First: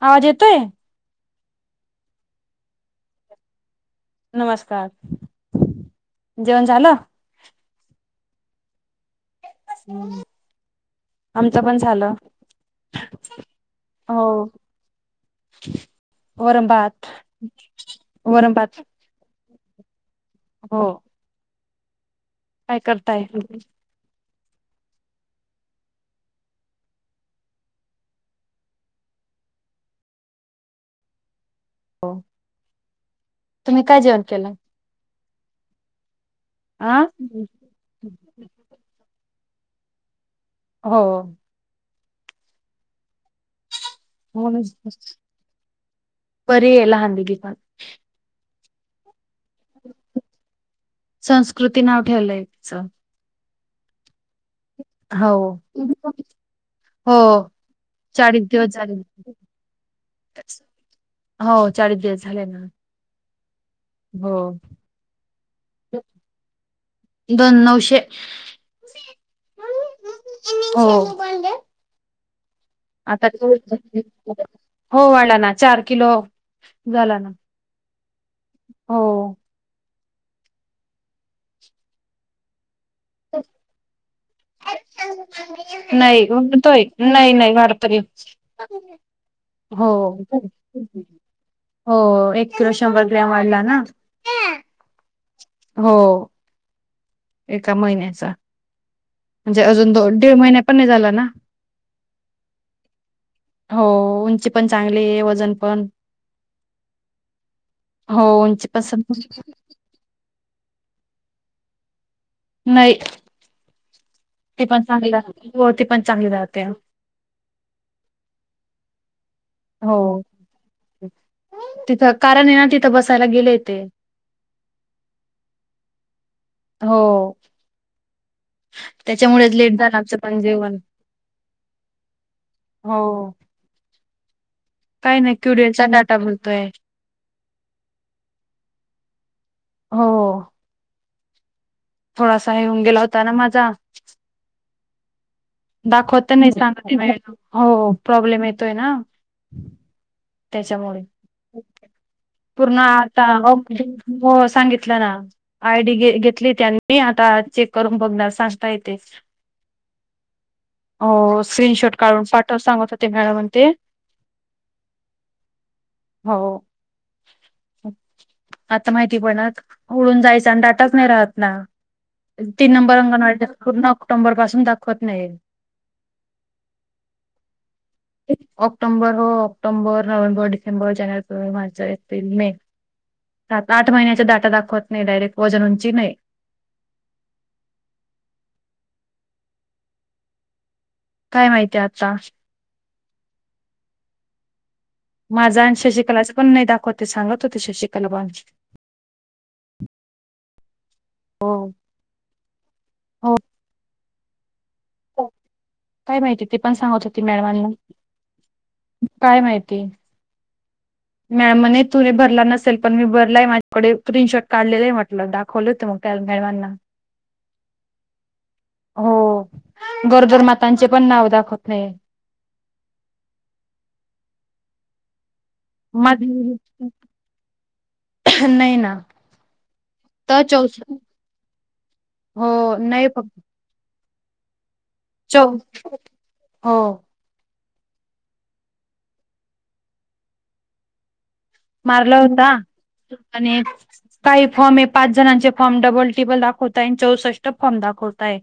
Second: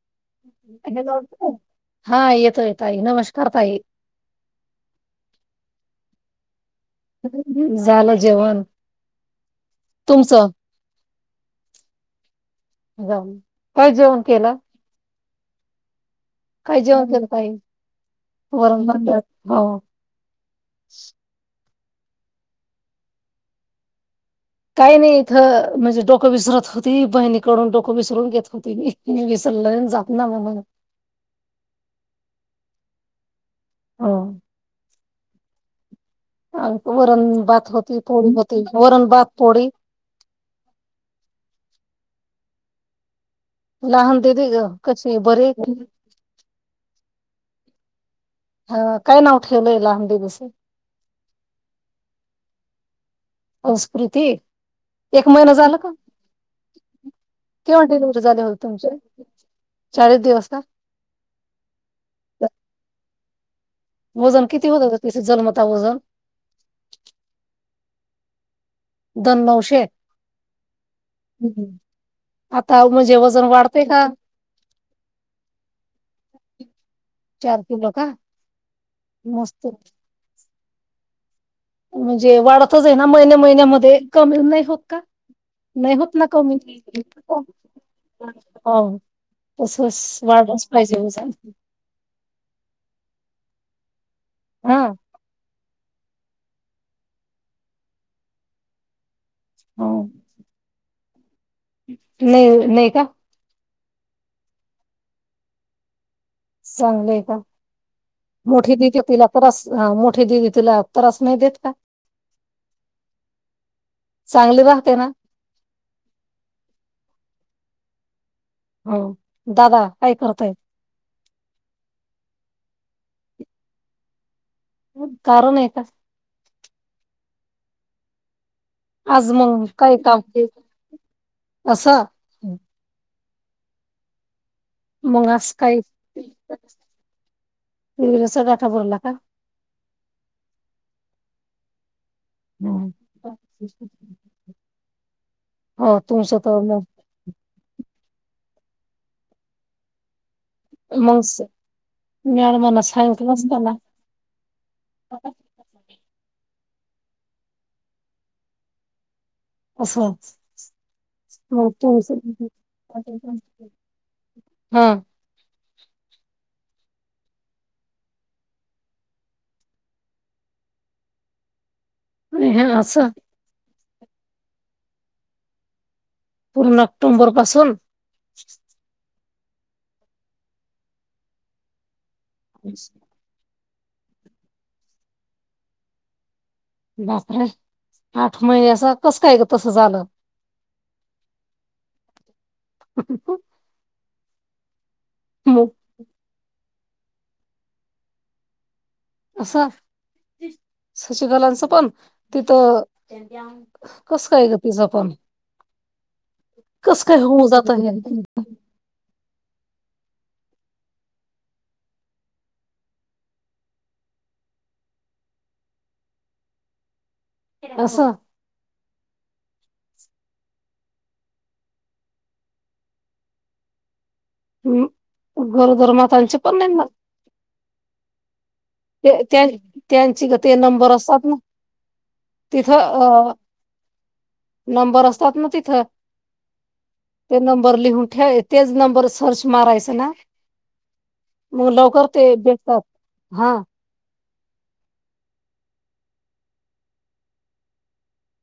आवाज येतोय [unintelligible] हा येतोय ताई नमस्कार ताई. नमस्कार जेवण झालं. झालं जेवण. तुमच आमचं पण झालं जाऊ काय जेवण केलं. [inaudible] वरण काय भात जेवण केलं ताई वरण भात. हो. हो. काय करताय. काही नाही इथं म्हणजे डोकं विसरत होती बहिणीकडून डोकं विसरून घेत होती विसरलं जात ना म्हणून [inaudible] तुम्ही काय हो जेवण केलं. आ वरण-भात होतं पोळी होती. पोळी. हो. लहान दीदी ग म्हणून कशी आहे बरी आहे का ती. कप. हा काय नाव? ठेवलंय लहान दिदीचं संस्कृती नाव ठेवलंय. [inaudible] संस्कृती. एक हो महिना झाला का हो केव्हा डिलिव्हरी झाली चाळीस होती दिवस तुमची झाले चाळीस दिवस का हो चाळीस दिवस झाले ना. हो वजन किती होत होतं तिचा जन्मता वजन दोन [inaudible] दोन नवशे. हो आता हो वाला ना चार किलो झाला ना चार किलो का हो. मस्त म्हणजे वाड आहे ना महिन्या महिन्या म कमी नाही होत का नाही होत ना कमी म्हणतोय नाही नाही वाढतोय. हो हो तसच वाढतच पाहिजे जा. मला ना. [inaudible] हो. एका महिन्याचा म्हणजे हो अजून तो दीड महिन पण नाही झाला ना. [inaudible] नाही नाही का. हो उंची पण चांगली आहे वजन पण चांगलंय का हो उंची मोठी पण स दिदी तिला पर मोठी दिदी तिला. त्रास नाही देत का. नाही. चांगली ते पण राहते ना चांगल हो ती पण चांगली राहते. हो. दादा हो काय करताय तिथं कारण हे ना तिथ. बसायला गेले ते. कारण आहे का? हो. आज त्याच्यामुळेच मग लेट काय झालं आमचं काम पण हे जेवण. असं. काय मग नाही आज काही क्युडचा डाटा बोलतोय विरचा डाटा भरला का? हो. थोडासा येऊन गेला होता ना मझा. हो दाखवत तुमचं नाही तर मग सांग [unintelligible] हो प्रॉब्लेम य त हे ना, त्याच्यामुळे मग पूर्ण मॅडमांना आता सांगितलं असताना [unintelligible] सांगितलं ना आयडी घे घेतली त्यानी मी आता चेक करून बघणार सांगता हे ते. असं हो मग स्क्रीनशॉट तुमच काढून पाठव सांगत होते मॅडमण ते. हा हव आता माहिती पणत उडून जायचं ताटात नाही राहत ना, हे तीन नंबर [unintelligible] असं अंगणवास् पूर्ण ऑक्टोबरपसून दाखवत नाहीये. पूर्ण ऑक्टोंबर पासून. ऑक्टोबर, नोव्हेंबर, डिसेंबर, जानेवारी, फेब्रुवारी, मार्च हे. तिन मे. सात आठ महिन्याच्या डाटा दाखवत नाही डायरेक्ट वजन उंची नाही. बापरे आठ महिन असं कस काय तसं झालं? काय माहितीय आता. माझा मग आण शशिकलाच पण नाही दाखवत. ते सांगत हो ते शशिकला बात अस. हो शचिकलांचं पण तिथं हो कसं काय ग तिचं पण काय माहिती ते पण सांगत कस काय होती होऊ मॅडमांना जात हे काय माहिती. ते. मॅडने तु हे भरला नसेल पण मी भरलाय माझ्याकडे प्रिनशॉट काढलेले आहे म्हटलं दाखवले होते मग मॅडमांना. अस. हो गरोदर मातांचे पण नाव दाखवत नाहीये. हम्म. गरोदर मातांचे पण नाहीना. नाही ना ते त्यां त्यांची ग तर ते चौ नंबर असतात ना हो तिथं नाही अ फक्त नंबर असतात चौ ना तिथं, हो ते नं बरं लिहून ठेव तेच नंबर सर्च मारायच ना, मग लवकर मारला ते होता भेटतात हा. आणि काही फॉम आहे पाच जणांचे फॉम डबल टी बल दाखवतय आणि चौसष्ट फॉम दाखवताय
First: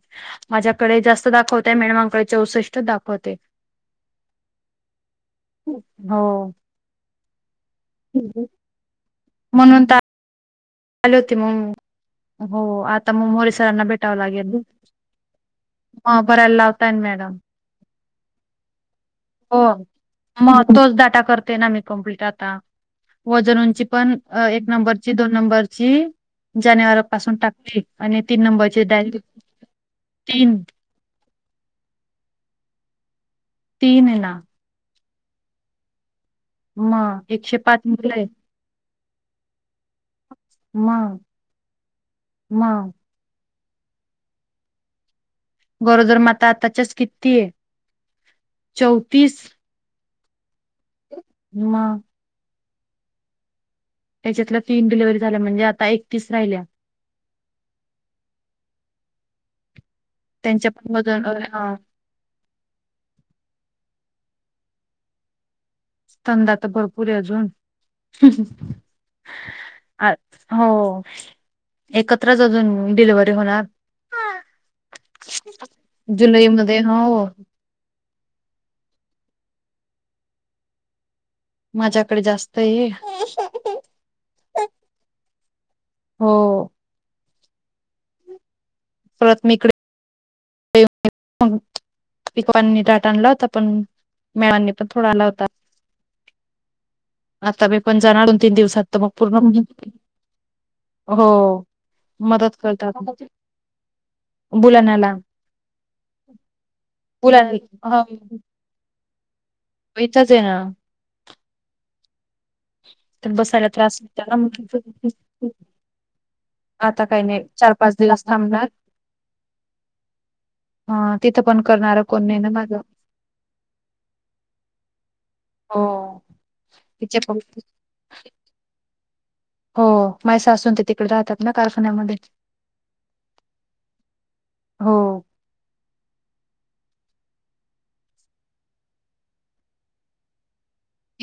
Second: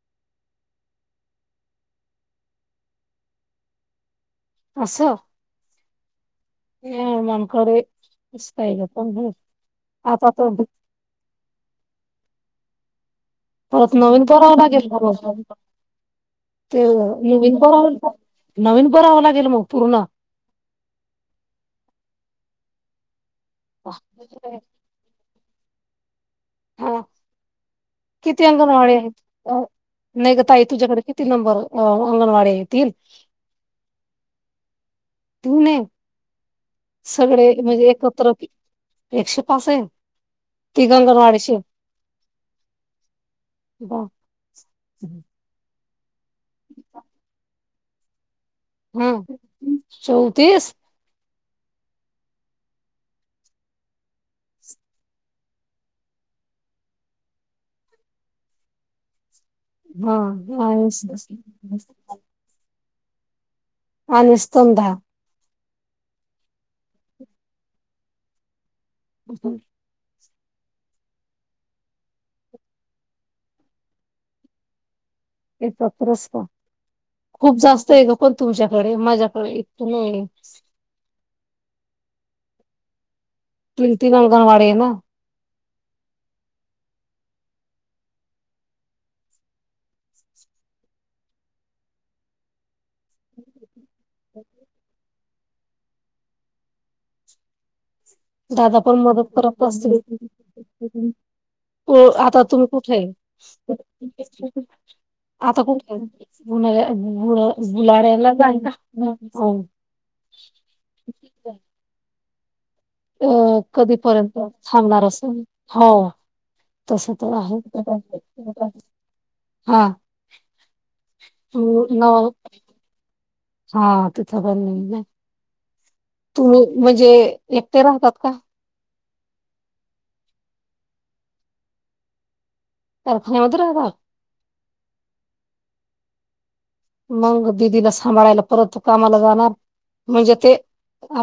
माझ्याकडे जास्त दाखवतय मॅयमकडे चौसष्ट दाखवते. आसं हो. ह मम [unintelligible] कडे इस्तय ग प [unintelligible] म्हणून ता त [unintelligible] ले होते मंग हो आथा परत नवीन करावं लागेल ब मग भरायला [unintelligible] ते लावताय मॅडम नवीन कव नवीन. करावं लागेल हो मग पूर्ण मग तोच डाटा करते ना मी कम्प्लीट आता. वजनोंची पण एक नंबरची दोन नंबर जी, हा किती नंबरची अंगणवाडी आहेत डायरेक्ट अ नाही ग तीन ताई तुझ्याकडे किती नंबर अंगणवाडी येतील. तीन ने ना, धुणे मग सगळे एकशे पाच म्हणजे मुलं एकत्र एकशे पास आहे. ती म गंगणवाडीची म. बा गोरोदर माता आताच्याच किती ये. हा चौतीस. चौतीस? म. त्याच्यातला तिन डिलिव्हरी झाल्या म्हणजे आता एकतीस राहिल्या. हां त्यांच्या पण आहेच वजन बस. आनीस्तम धा. तनदा तर भरपूर आहे अजून हम हम. अहं. हो एकत्रच अजून डिलिव्हरी होणार. एक फक्तरस का जुलै मध्ये हो खूप जास्त आहे ग कोण तुमच्याकडे अ मजाक इत नाही. माझ्याकडे जास्त आहे. प्रिंती नलगणवाडे आहे ना. हो. परत मी इकडे पिकवांनी दाट आणला होता पण मेळांनी पण थोडा आला होता. [unintelligible] तीन दादा दिवसात पण तर मग मदत पूर्ण करत असतील हो आता मदत तुम्ही कुठे करतात बुलाण्याला आता कुठेु बुलाण्या बुलाड्याला जा इथंच आहे ना [unintelligible] अ तर बसायला त्रास त्याला कधीपर्यंत थांबणार अस हो आता तस काही तर नाही चार पाच आहे दिवस थांबणार हा अ तिथं पण करणार न कोण नाही ना माझं हा तिथं पण हो तू म्हणजे तिचे प एकटे राहतात का? हो माय सासु न ते तिकडे राहतात ना कारखान्यामध्ये. कारखान्यामध्ये राहतात? हो मंग दिदीला सांभाळायला परत कामाला जाणार म्हणजे ते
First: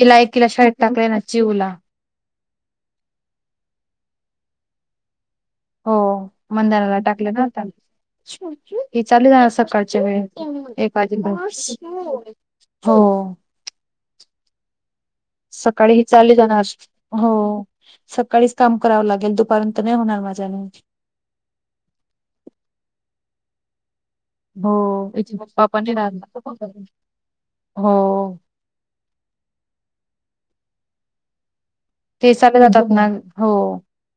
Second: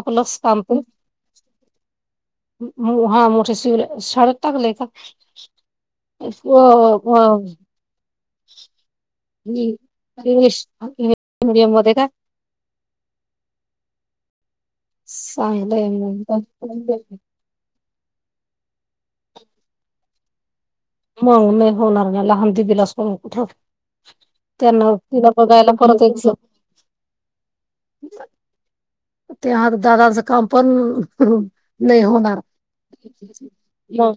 तिला एकीला शाळेत टाकलय न चिऊला. हो हा मोठे शि शाळेत टाकलेय का? हो मंदारला व- टाकलय न व- आता. हिचं आ [unintelligible] इ- सकाळच्या इंग्लिश वेळेत मिडियम मध्ये का [unintelligible] हो चांगलंय सकाळी हि चाली मग जाणार हो सकाळीच काम करावं लागेल दुपार नंतर नाही होणार माझ्याने. हो मंग नाही होणार न लहान दिदीला सोडून कुठं हो त्यांना तिला बघायला परत एक हो. ते हाय दादा काम पण नाही ते होणार सगळे [unintelligible] हो. मग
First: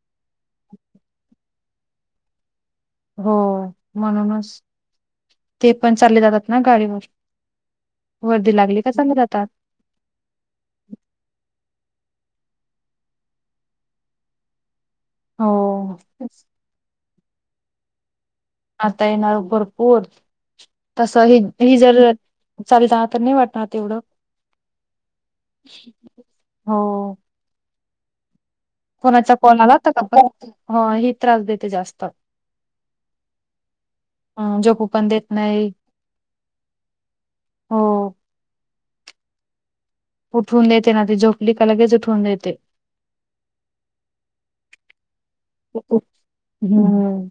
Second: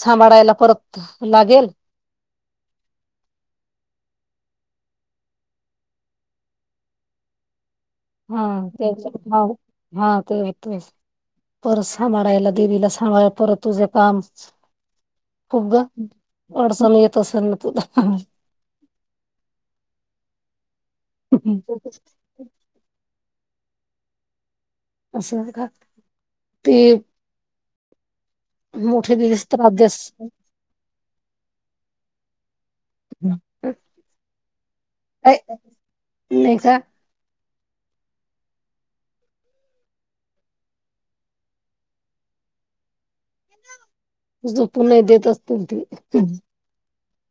सांभाळायला परत लागेल. हो म्हणूनच ते पण चालले जातात ना गाडीवर. हा वर्दी लागली का तेच चालले जातात हा ते वाटतचं. पोर सांभाळायला देवीला सांभाळायला परत तुझं काम. खूप ग हो वाडसा न येत असेल? तुला आता येणार भरपूर तस ह ही जर चालल तर नाही वाटत राहत तेवढं असं नाही का ती हो कोणाचा कॉल आला तर देत ही त्रास देते जास्त. अं, झोपू पण देत नाही नाही का? हो. उठवून देते ना ती झोपली का लगेच उठवून देते. झोपु नाही देतं अ हम्म. [inaudible]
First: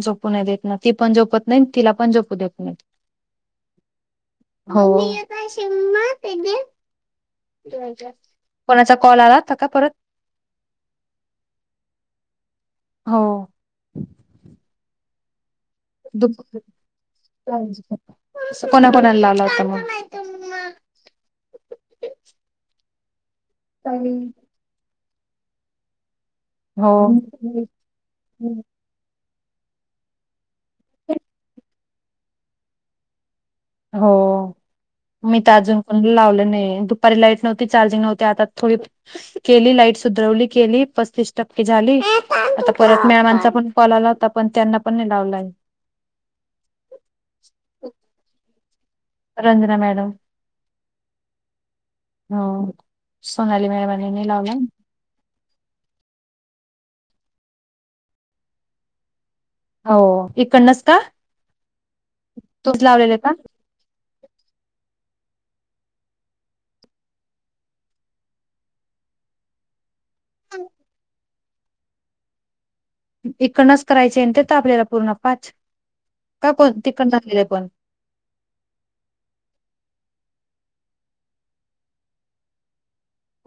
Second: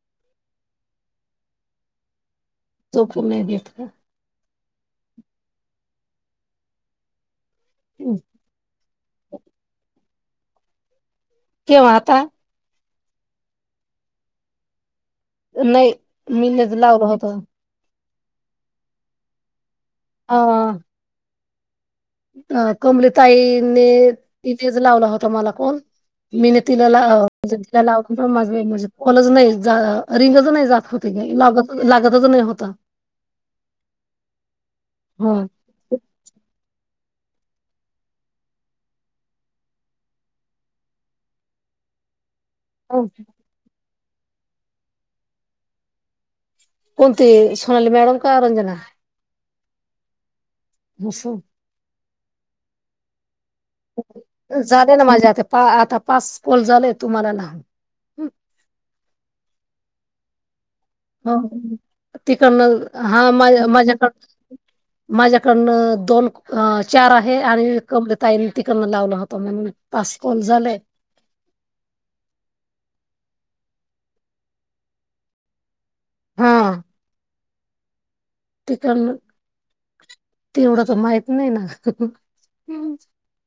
झोपू नाही देत ना ती पण झोपत नाही तिला पण झोपू देत नाही. झोपू नाही देत का? हो. [unintelligible] कोणाचा कॉल आला होता का परत केव्हा आता हो. नाही मिणच लावला होता. असं कोणा कोणाला लावला होता मग अ अ कम लीप ताईने तिथेच लावला होता. तुम्हाला कोण? मीने तिला हो. लाव तिला लावला पण माझे काॅलच नाही रिंगच नाही जात होती ग लागतच नाही होता. हो मी हो. तर अजून कोणाला लावलं नाही दुप पर लाइट नव्हती चार्जिंग नव्हती आता थोडी केली लाईट सुधरवली केली पस्तीस टक्के झाली प आता परत मॅमाचा पण कॉल आला आता पण त्यांना पण नाही लावला ये. कोणती सोनाली मॅडम का रंजना रंजना मॅडम भूसु हो. सोनाली मॅडमांनी नाही लावला. जाले ना माझे आ पा आता पास कॉल झालये तू मला लाव. हो इकडन हो तिकडनं लावलेले हा का? माझ्या माझ्याकडन माझ्याकडन दोन, चार आहे आणि कमल ताईन तिकडन लावला होता म्हणून पास कॉल झालये. इकडनच करायचे ते तर आपल्याला पूर्ण पाच. का कोण तिकडन [unintelligible] तिकडण तेवढं तर माहित नाही ना.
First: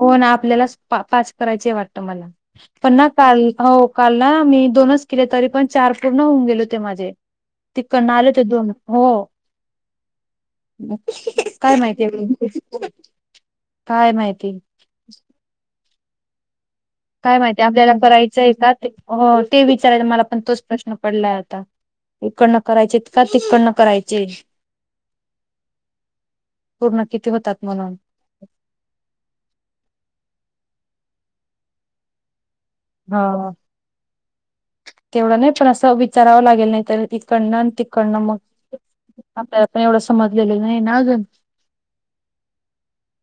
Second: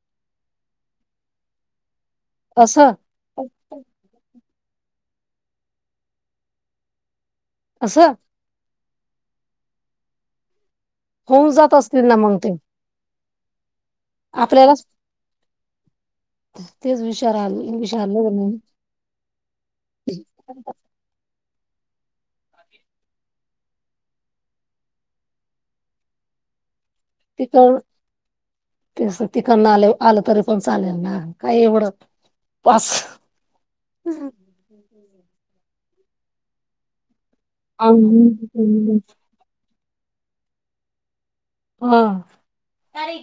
हो ना आपल्याला पाच पाच करायचे वाटते मला असं पण ना काल हो काल ना मी दोनच केले तरी पण चार पूर्ण होऊन गेल, होते माझे. तिकडण असं आले होते दोन. हो. होऊन जात काय माहिती असतील ना मग ते आहे काय माहिती? बास. काय माहितीय आपल्याला विचारलं करायचंय नाही का ते ते विचाराय मला पण तोच प्रश्न पडला आहे. इकडनं करायचे का तिकडनं करायचे.? पूर्ण किती होतात तिकड म्हणून ते तिकड आले आलं तरी पण चालेल ना काय एवढं? पास हा तेवढं नाही पण अस- त विचारावं लागलं नाय तर उगी आपल्याला [unintelligible] पण एवढं समजलेलं नाही ना अजून.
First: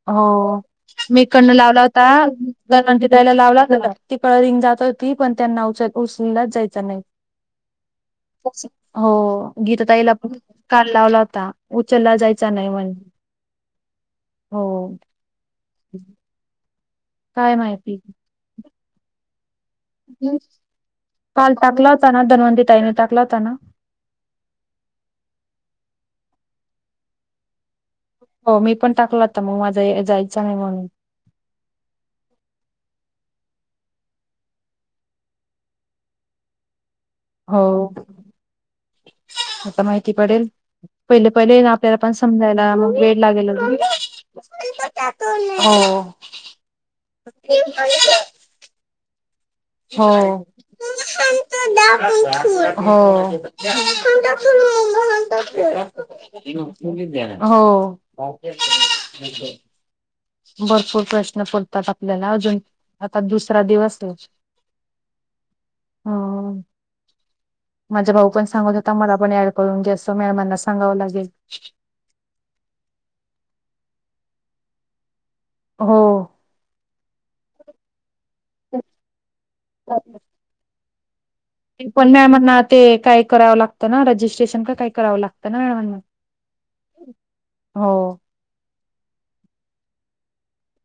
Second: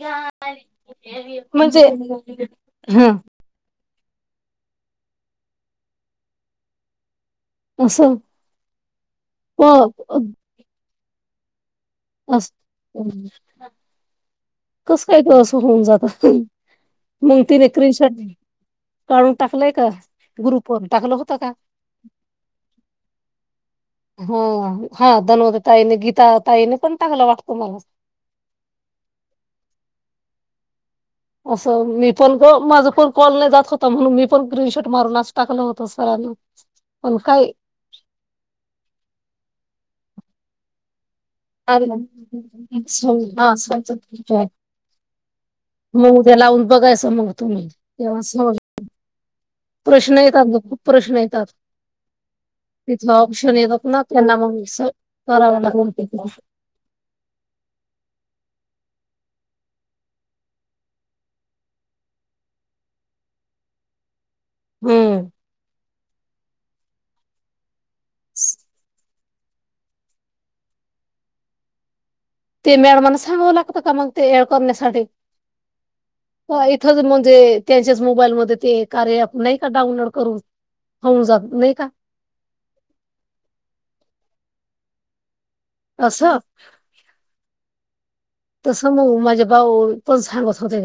हो मी इकंड म्हणजे लावला होता हा [unintelligible] लावला पळ रिंग जात होती पण त्यांना उच उचललाच जायच नाय. असं हो गीता ताईला पण काल लावला हो ता अस हम्म हो कस काय होऊन जात? हं काय तिनी स्क्रीन माहिती शॉट काढून.. टाकलाय का ग्रुपवर टाकलं होत का काल टाकला होता ना? धनवंती ताईने टाकला होता ना. हो हो हा धनवंती ताईने गीता ताईने पण टाकला वाटत मलाच. हो मी पण टाकल होता मग माझा जायचा नाही म्हणून. असं मी पण ग माझ पण कॉल नाही जात होता म्हणून मी पण स्क्रीनशॉट मारूनच टाकलं होता सरांना. पण काय हो आता काही ती पडेल. पहिले पहिले ना आलं. आपल्याला पण समजायला वेळ लागेल हा समजत. मग उद्या लावून बघायचं मग तुम्ही तेव्हा समज [unintelligible] प्रश्न येतात ग खूप प्रश्न येतात हो तिथं ऑप्शन -हो येतात ना त्यांना मग स- करावं -हो. लागत रिकामा ऑडिओ भरपूर प्रश्न पडतात आपल्याला अजून आता दुसरा दिवस हाय. हम्म माझ्या भाऊ पण सांगत होता मला- कोणी ऍड करून घ्याच मॅडमांना सांगावं लागेल. ते मॅडमांना सांगावं लागतं का मग ते ऍड करण्यासाठी. हो का म्हणजे त्यांच्या मोबाईल मध्ये कार्य ॲप नाही का डाउनलोड करून. हो सग ते पण मॅ म्हणणा ते काय करावं लागतं ना रजिस्ट्रेशन का काय कराव ला न म्ह असं हो तसं मग माझ्या बाऊ पण सांगत होते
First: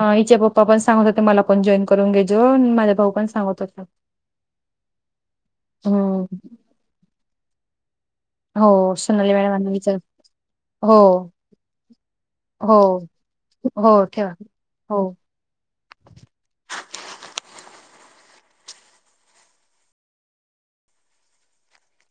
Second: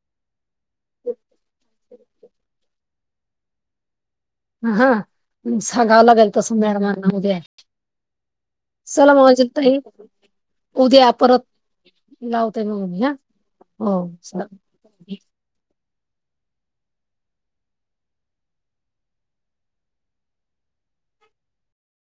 हिच्या पप्पा पण सांगत हो ते मला पण जॉईन कर करून घेजो माझ्या भाऊ पण सांगत होता ह हा सगाव लागेल हम्म तस मॅडम ना उद्या हो चला सोनाली मगजे मॅडमांना तई विचार हो उद्या परत लावतय हो मग मी ह हो चला हो.